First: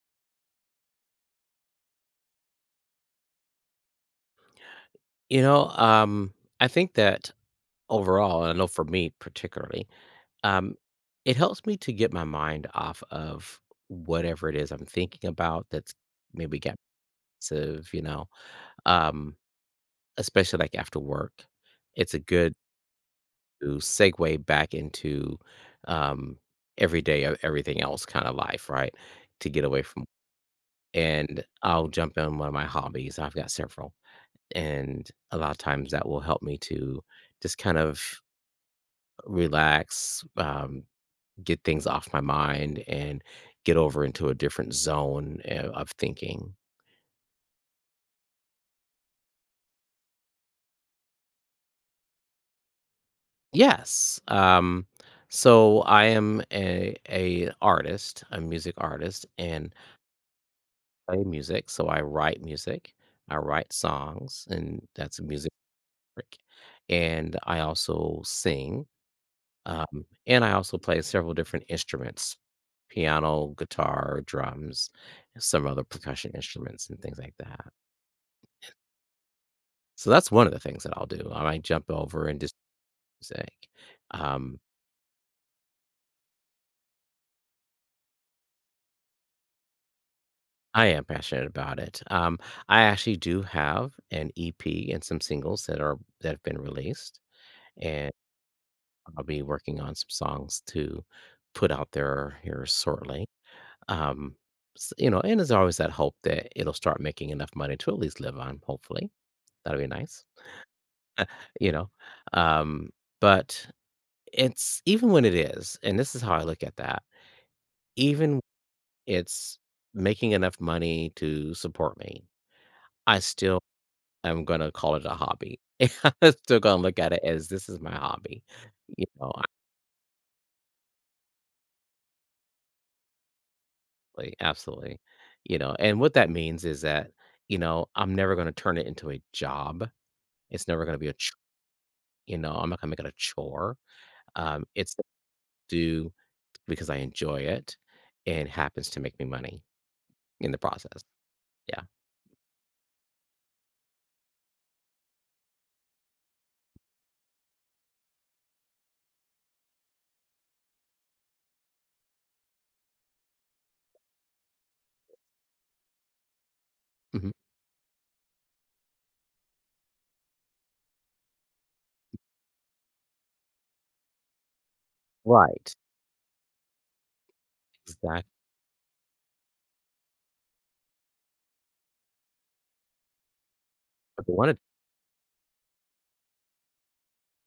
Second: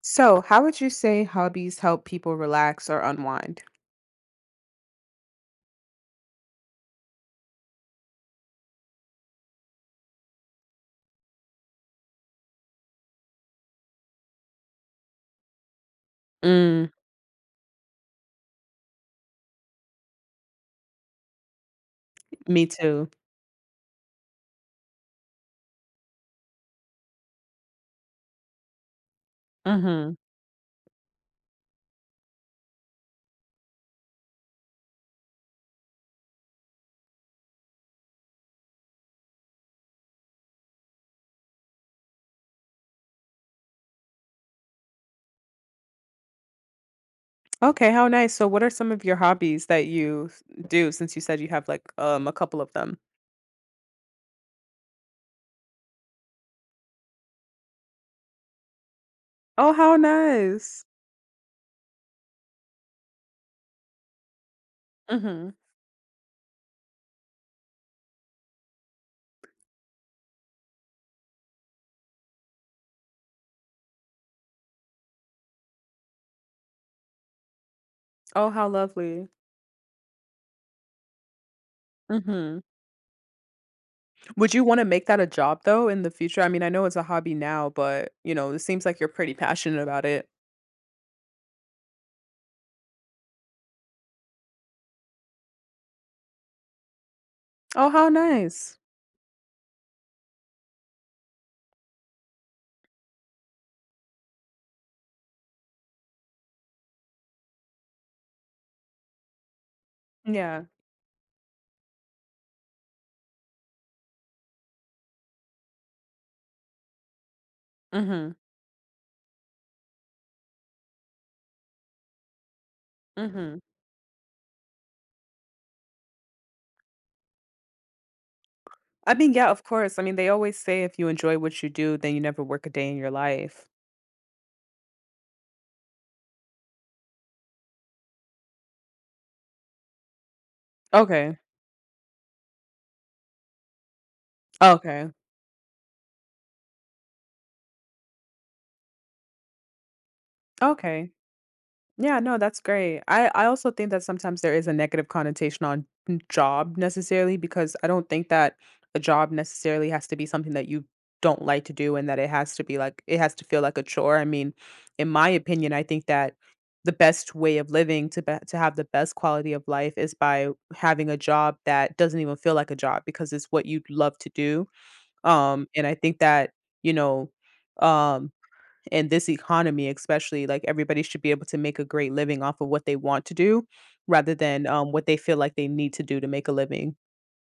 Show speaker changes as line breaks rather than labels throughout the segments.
So, how would you say hobbies help people relax or unwind?
You know, I think that overall, and I know for me particularly, um, it helps me to get my mind off of whatever it is I'm thinking about that's maybe got
Mm.
pensive, you know, um, especially like after work. It's a good
Me too.
to segue back into um, everyday of everything else kind of life, right? To get away from.
Hmm.
And I'll jump in one of my hobbies. I've got several. And a lot of times that will help me to just kind of relax, get things off my mind, and get over into a different zone of thinking.
Okay, how nice. So, what are some of your hobbies that you do since you said you have like a couple of them?
Yes. So I am a artist, a music artist,
Oh,
and
how nice.
play music. So I write music. I write songs, and that's
Hmm.
music. Work. And I also sing, and I also play several different instruments: piano, guitar, drums, and some other percussion instruments, and things like that.
Oh, how lovely.
So that's one of the things that I'll do. I might jump over and just
Hmm.
music.
Would
Um,
you want to make that a job though in the future? I mean, I know it's a hobby now, but it seems like you're pretty passionate about it.
I am passionate about it. I actually do have an EP and some singles that have been released,
Oh, how
and
nice.
I'll be working on some songs to put out there here shortly. Um, and there's always that hope that it'll start making enough money to at least live on, hopefully. That'll be nice,
Yeah.
you know? Um, but it's even when it is, and this is how I look at that,
Hmm.
even it's making enough money to support me. I
Hmm.
still am gonna call it a hobby. I'm still gonna look at it as this is my hobby, you
I
know,
mean, yeah, of course. I mean, they always say if you enjoy what you do, then you never work a day in your life.
absolutely, absolutely, you know, and what that means is that, you know, I'm never gonna turn it into a job. It's never gonna be a ch
Okay.
you know, I'm not gonna make it a chore. It's
Okay.
do because I enjoy it and happens to make me money in the process.
Okay.
Yeah.
Yeah, no, that's great. I also think that sometimes there is a negative connotation on job necessarily because I don't think that a job necessarily has to be something that you don't like to do and that it has to be like it has to feel like a chore. I mean, in my opinion, I think that the
Mhm.
best way of living to have the best quality of life is by having a job that doesn't even feel like a job because it's what you love to do. Um,
Right.
and I think that, you know,
Exactly.
um, in this economy, especially, like everybody should be able to make a great living off of what they want to do
But they
rather
wanted
than what they feel like they need to do to make a living.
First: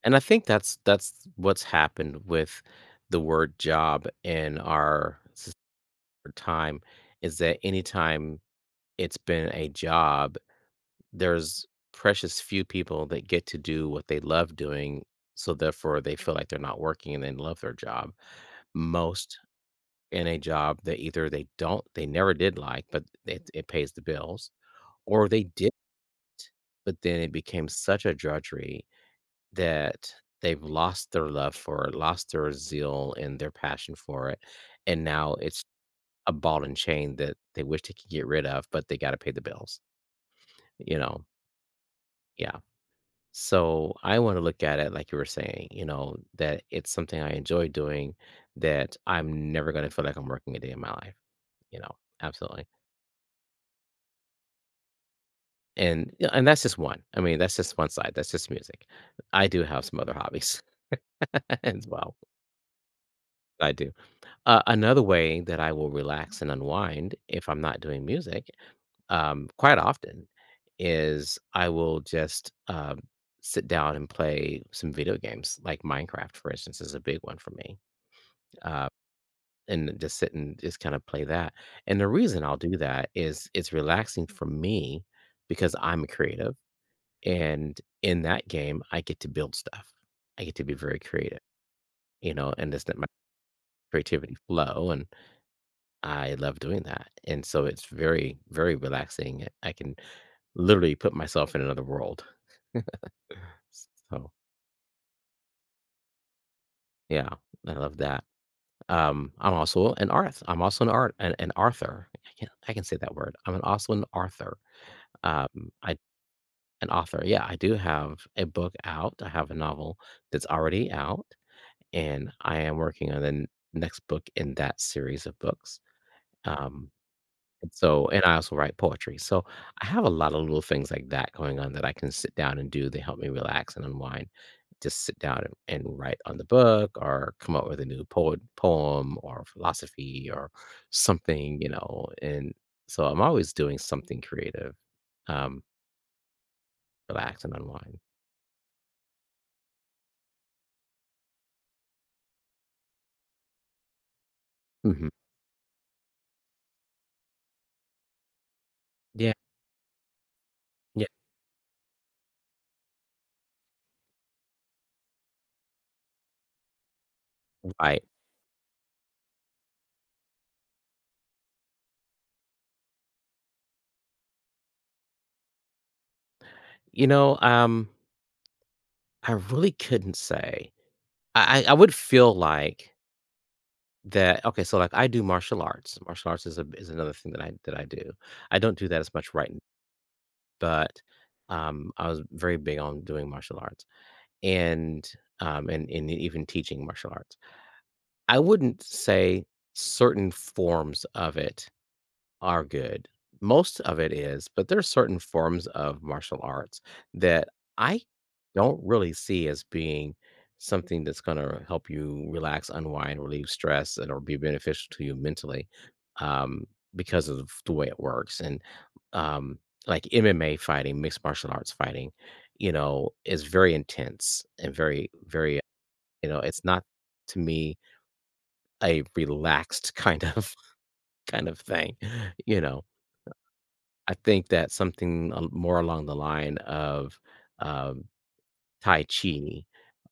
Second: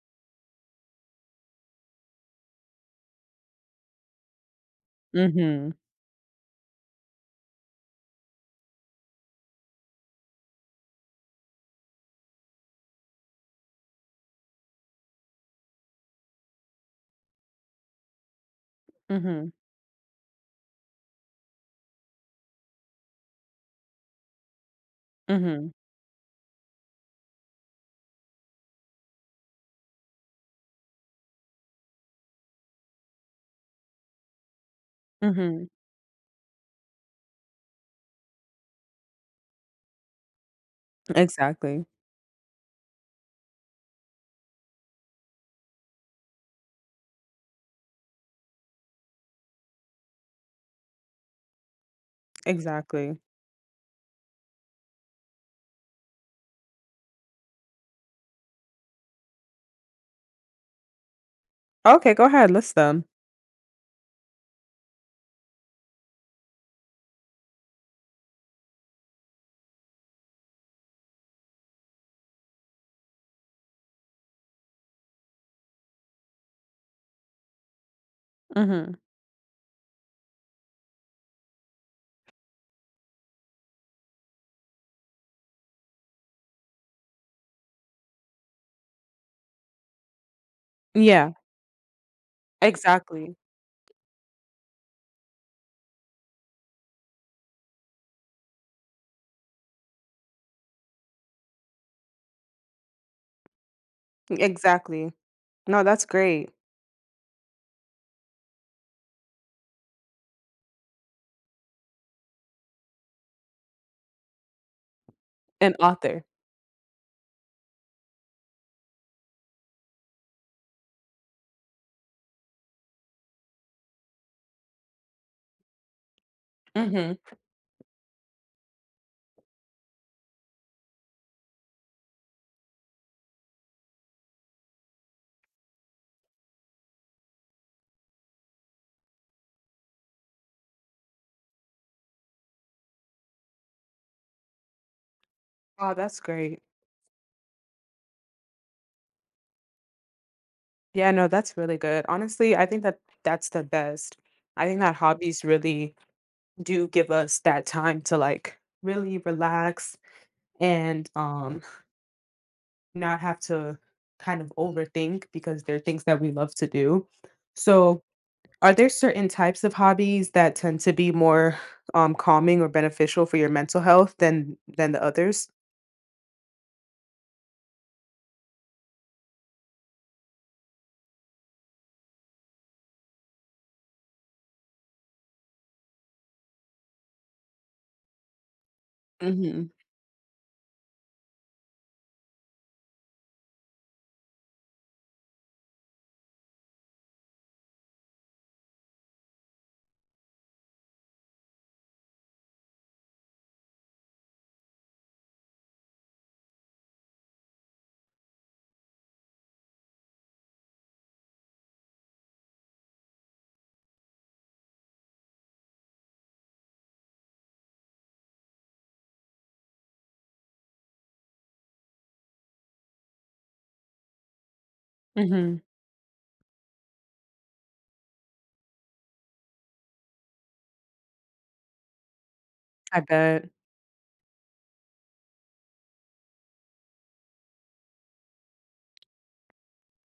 and I think that's what's happened with the word job in our s
Mhm.
time is that anytime it's been a job there's precious few people that get to do what they love doing, so therefore they feel like they're not working and they love their job. Most
Mhm.
in a job that either they don't, they never did like, but it pays the bills, or they did,
Mhm.
but then it became such a drudgery that they've lost their love for it, lost their zeal and their passion for it. And now it's
Mhm.
a ball and chain that they wish they could get rid of, but they got to pay the bills, you know?
Exactly.
Yeah. So I want to look at it like you were saying, you know, that it's something I enjoy doing that I'm never going to feel like I'm working a day in my life, you know. Absolutely.
Exactly.
And yeah, and that's just one. I mean, that's just one side. That's just music. I do have some other hobbies as
Okay,
well.
go ahead. List them.
I do. Another way that I will relax and unwind if I'm not doing music quite often is I will just sit down and play some video games, like Minecraft, for instance, is a big one for me uh,
Mhm.
and just sit and just kind of play that. And the reason I'll do that is it's relaxing for me because I'm a creative, and in that game, I get to build stuff. I get to be very
Yeah.
creative, you know, and just let my
Exactly.
creativity flow. And I love doing that, and so it's very, very relaxing. I can literally put myself in another world. So
Exactly. No, that's great.
yeah, I love that. I'm also an art. I'm also an art an author. I can say that word. I'm an also an author
An
I
author.
an author, yeah, I do have a book out, I have a novel that's already out, and I am working on the n next book in that series of books, um,
Mhm.
and so and I also write poetry, so I have a lot of little things like that going on that I can sit down and do, they help me relax and unwind, just sit down and write on the book or come up with a new poet poem or philosophy or something, you know, and so I'm always doing something creative, um,
Oh, that's great.
relax and unwind.
Yeah, no, that's really good. Honestly, I think that that's the best. I think that
Mhm.
hobbies really do give us that time to like really
Yeah,
relax
yeah,
and not have to kind of overthink because they're things that we love to do. So,
right.
are there certain types of hobbies that tend to be more calming or beneficial for your mental health than the others?
You know, I really couldn't say. I would feel like that okay, so, like, I do martial arts. Martial arts is another thing that I do. I don't do that as much right n
Mhm.
but, I was very big on doing martial arts and, and even teaching martial arts. I wouldn't say certain forms of it are good. Most of it is, but there are certain forms of martial arts that I don't really see as being something that's going to help you relax, unwind, relieve stress, and or be beneficial to you mentally um, because of the way it works. And um, like MMA fighting, mixed martial arts fighting, you know, is very intense and very, very,
Mhm.
you know, it's not to me a relaxed kind of kind of thing, you know
I bet.
I think that something al more along the line of, um, Tai Chi,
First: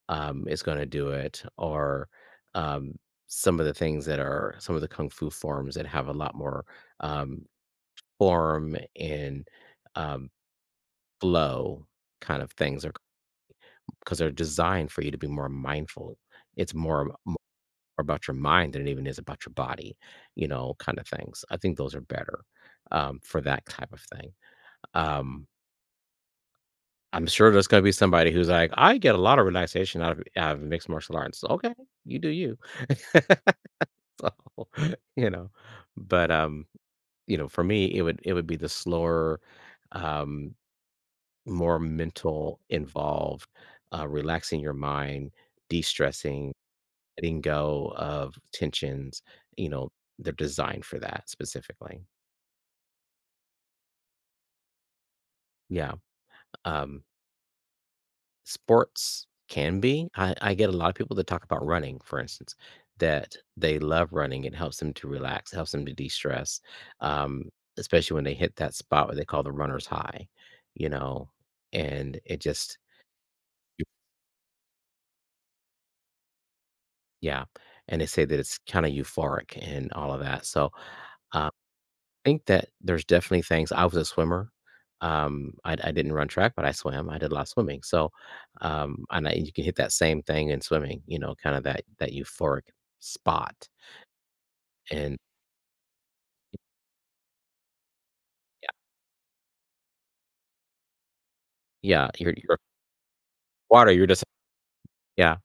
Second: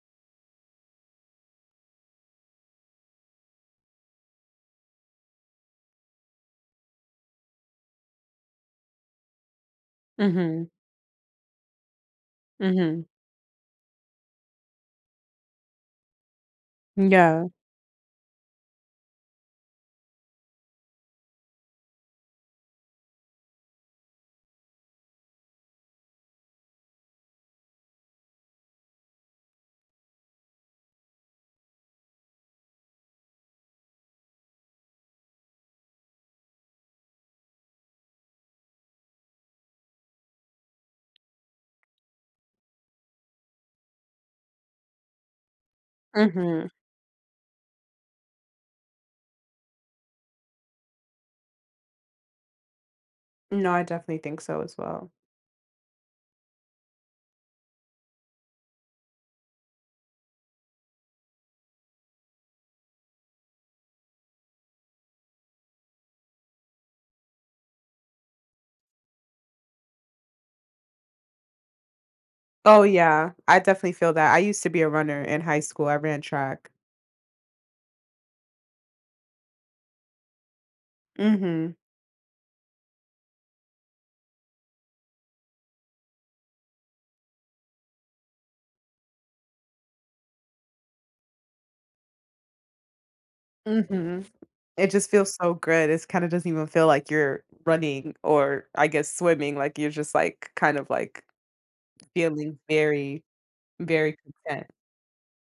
is gonna do it or, um, some of the things that are some of the kung fu forms that have a lot more, um, form and, um,
Mhm.
flow kind of things are
Mhm.
because they are 'cause they're designed for you to be more mindful. It's more ab more
Yeah.
about your mind than it even is about your body, you know, kind of things. I think those are better, for that type of thing. Um I'm sure there's gonna be somebody who's like, "I get a lot of relaxation out of mixed martial arts." Okay, you do you. So, you know, but, you know, for me, it would be the slower, um, more mental involved, relaxing your mind, de-stressing,
Mhm.
letting go of tensions, you know, they're designed for that specifically.
No, I definitely think so as well.
Yeah, um Sports can be. I get a lot of people that talk about running, for instance, that they love running. It helps them to relax, helps them to de-stress, um, especially when they hit that spot where they call the runner's high, you know, and it just
Oh, yeah. I definitely feel that. I used to be a runner in high school. I ran track.
yeah, and they say that it's kind of euphoric and all of that. So, uh,
Mhm.
think that there's definitely things I was a swimmer. I didn't run track, but I swam. I did a lot of swimming. So, and I, you can hit that same thing in swimming, you know, kind of that euphoric spot.
Mhm. It just
And
feels so good. It kinda doesn't even feel like you're running or,
yeah,
I guess, swimming, like, you're just, like, kind of, like,
yeah, you're
feeling
you're
very,
water, you're
very
just
content.
yeah.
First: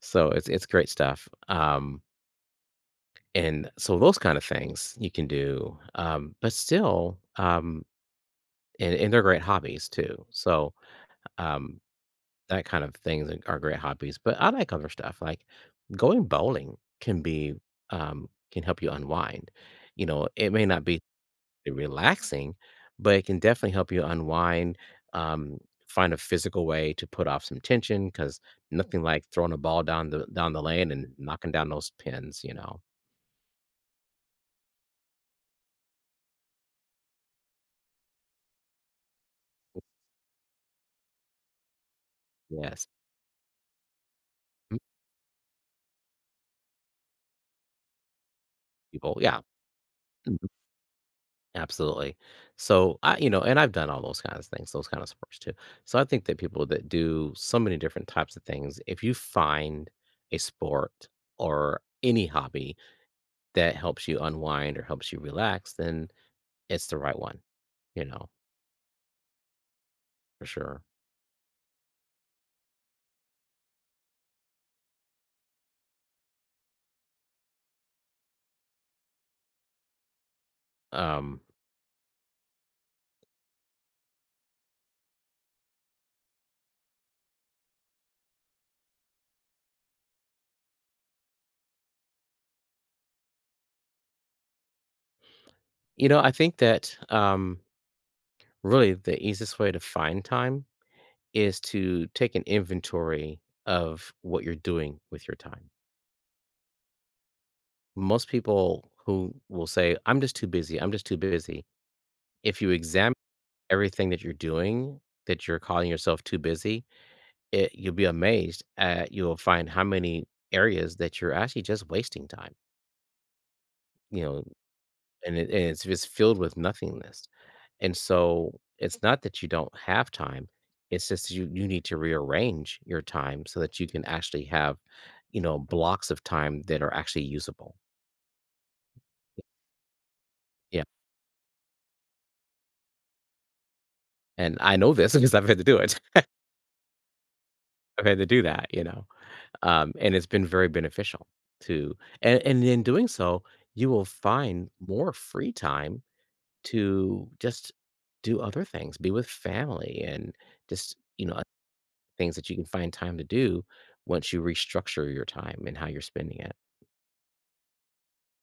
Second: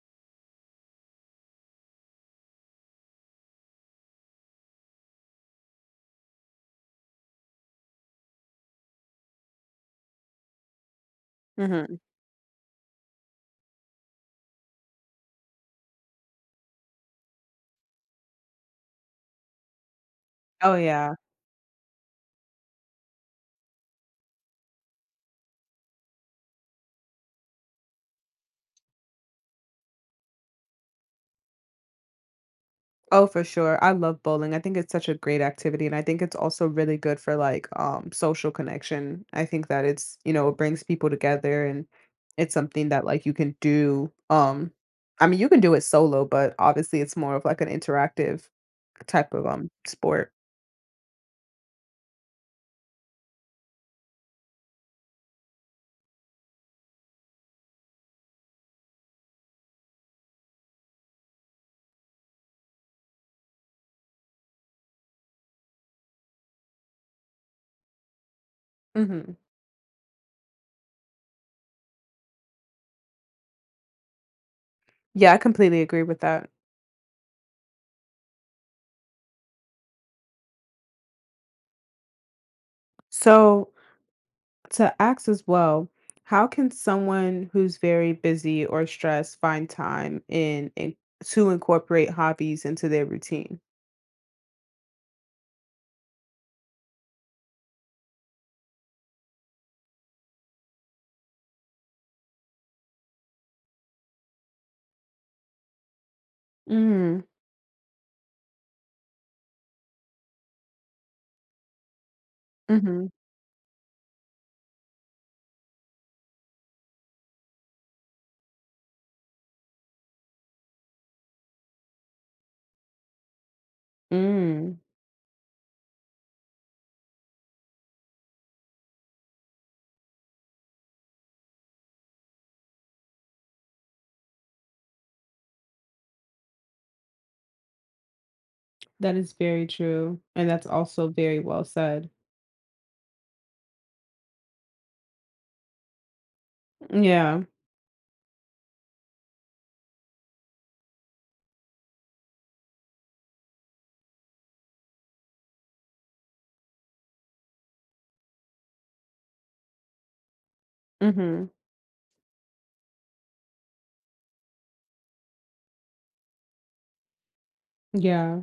So it's great stuff. And so those kind of things you can do. But still, and they're great hobbies too. So um
Mhm.
that kind of things are great hobbies, but I like other stuff, like, going bowling can be, can help you unwind. You know, it may
Oh,
not be
yeah.
relaxing, but it can definitely help you unwind, um, find a physical way to put off some tension because nothing like throwing a ball down the lane and knocking down those pins, you know?
Oh, for sure. I love bowling. I think it's such a great activity, and I think it's also really good for like social connection. I think that it's, it brings people together, and it's
Yes.
something that like you can do
Mm,
I mean, you can do it solo, but obviously it's more of like an interactive
people,
type
yeah.
of sport.
Mm. Absolutely. So I, you know, and I've done all those kinds of things, those kind of sports too. So I think that people that do so many different types of things, if you find a sport or any hobby that helps you unwind or helps you relax, then it's the right one, you know,
Mhm.
for sure.
Yeah, I completely agree with that.
Um,
So, to ask as well, how can someone who's very busy or stressed find time in to incorporate hobbies into their routine?
you know, I think that really the easiest way to find time is to take an inventory of what you're doing with your time.
Mm.
Most people who will say, I'm just too busy, I'm just too busy. If you
Hmm.
examine everything that you're doing, that you're calling yourself too busy, you'll be amazed at you'll find how many areas that you're actually just wasting time, you know,
Mm.
and it's just filled with nothingness. And so it's not that you don't have time, it's just you need to rearrange your time so that you can actually have, you know, blocks of time that are actually usable.
That is very true, and that's
Yeah.
also very well said.
And I know this because I've had to do it.
Yeah.
Okay, to do that, you know, and it's been very beneficial to and in doing so, you will find more free time to just do other things, be with family and just, you know, other
Hmm.
things that you can find time to do once you restructure your time and how you're spending it.
Yeah.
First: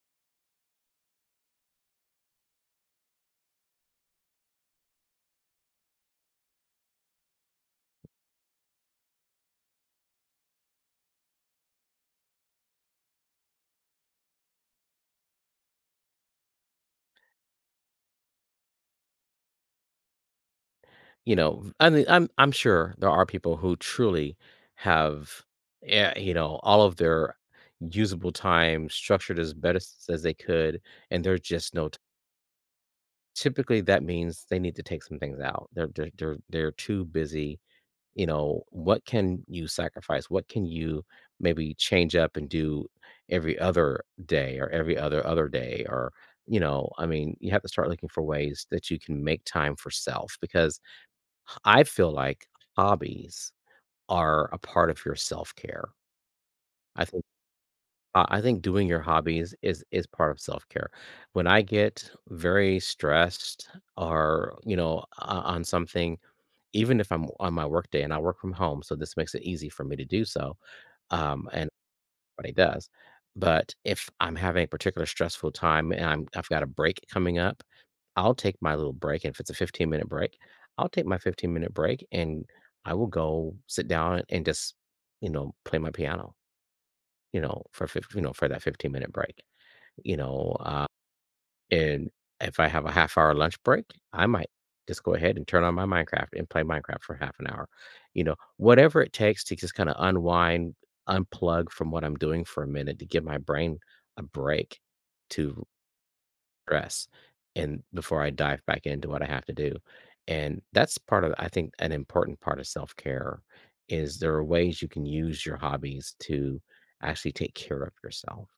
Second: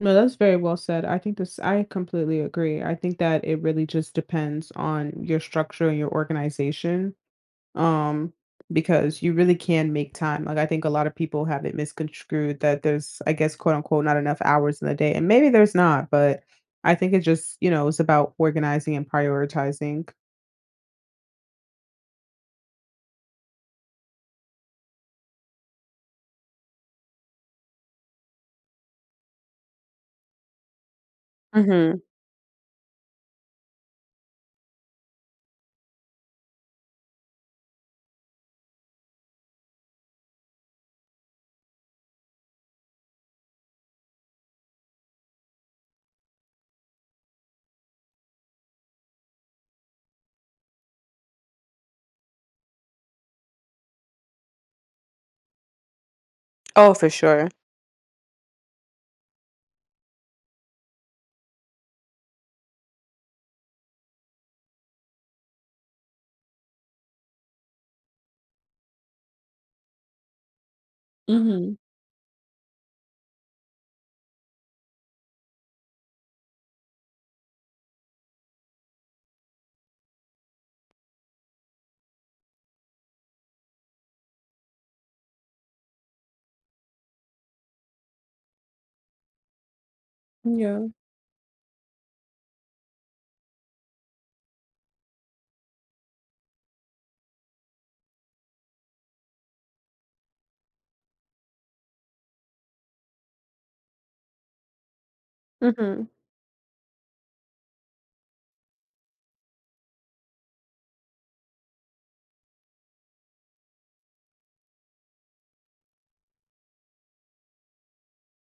No, that's very well said. I completely agree. I think that it really just depends on your structure and your organization, um, because you really can make time. Like, I think a lot of people have it misconstrued that there's, I guess, quote unquote, not enough hours in the day, and maybe there's not, but I think it just, it's about organizing and prioritizing.
You know, I mean, I'm sure there are people who truly have, you know, all of their usable time structured as best as they could, and there's just no t
Mhm.
typically, that means they need to take some things out. They're too busy, you know, what can you sacrifice? What can you maybe change up and do every other day or every other day or, you know, I mean, you have to start looking for ways that you can make time for self because I feel like hobbies are a part of your self-care.
Oh,
I
for
think
sure.
I think doing your hobbies is part of self-care. When I get very stressed or, you know, o on something, even if I'm on my work day and I work from home, so this makes it easy for me to do so, and
Mhm.
everybody does. But if I'm having a particular stressful time and I've got a break coming up, I'll take my little break, and if it's a 15-minute break, I'll take my 15-minute break, and I will go sit down and just, you know, play my piano, you know, for fif you know, for that 15-minute break, you know,
Yeah.
and if I have a half-hour lunch break, I might just go ahead and turn on my Minecraft and play Minecraft for half an hour, you know, whatever it takes to just kinda unwind, unplug from what I'm doing for a minute to give my brain a break to
Mhm.
stress and before I dive back into what I have to do. And that's part of I think an important part of self-care is there are ways you can use your hobbies to actually take care of yourself.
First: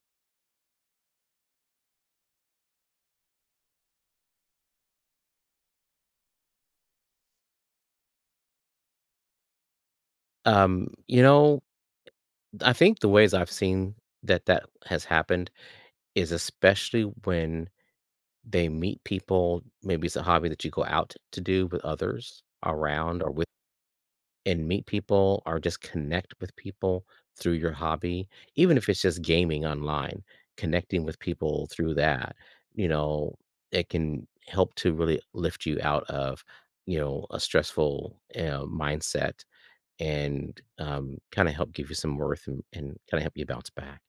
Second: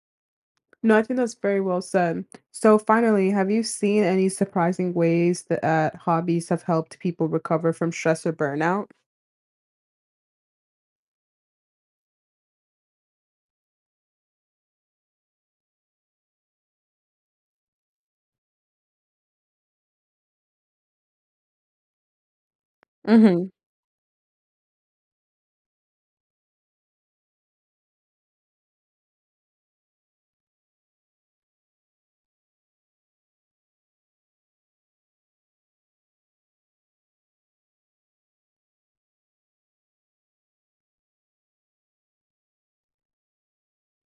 No, I think that's very well said. So, finally, have you seen any surprising ways that hobbies have helped people recover from stress or burnout?
You know, I think the ways I've seen that that has happened is especially when they meet people, maybe it's a hobby that you go out to do with others around or with
Mhm.
and meet people or just connect with people through your hobby, even if it's just gaming online, connecting with people through that, you know, it can help to really lift you out of, you know, a stressful mindset and kind of help give you some worth and, kind of help you bounce back.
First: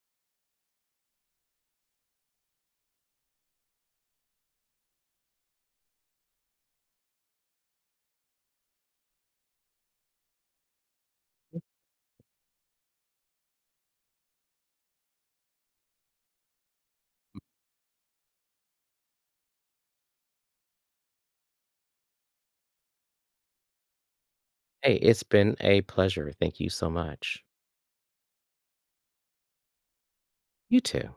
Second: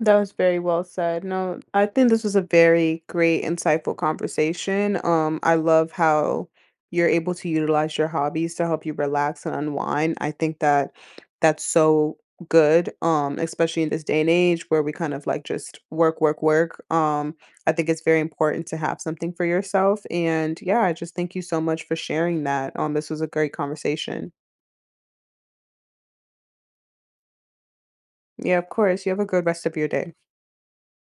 That was very well said. No, I think this was a very great, insightful conversation. I love how you're able to utilize your hobbies to help you relax and unwind. I think that that's so good, especially in this day and age where we kind of like just work, work, work. I think it's very important to have something for yourself. And yeah, I just thank you so much for sharing that. This was a great conversation.
Hey, it's been a pleasure. Thank you so much.
Yeah, of course. You have a good rest of your day.
You too.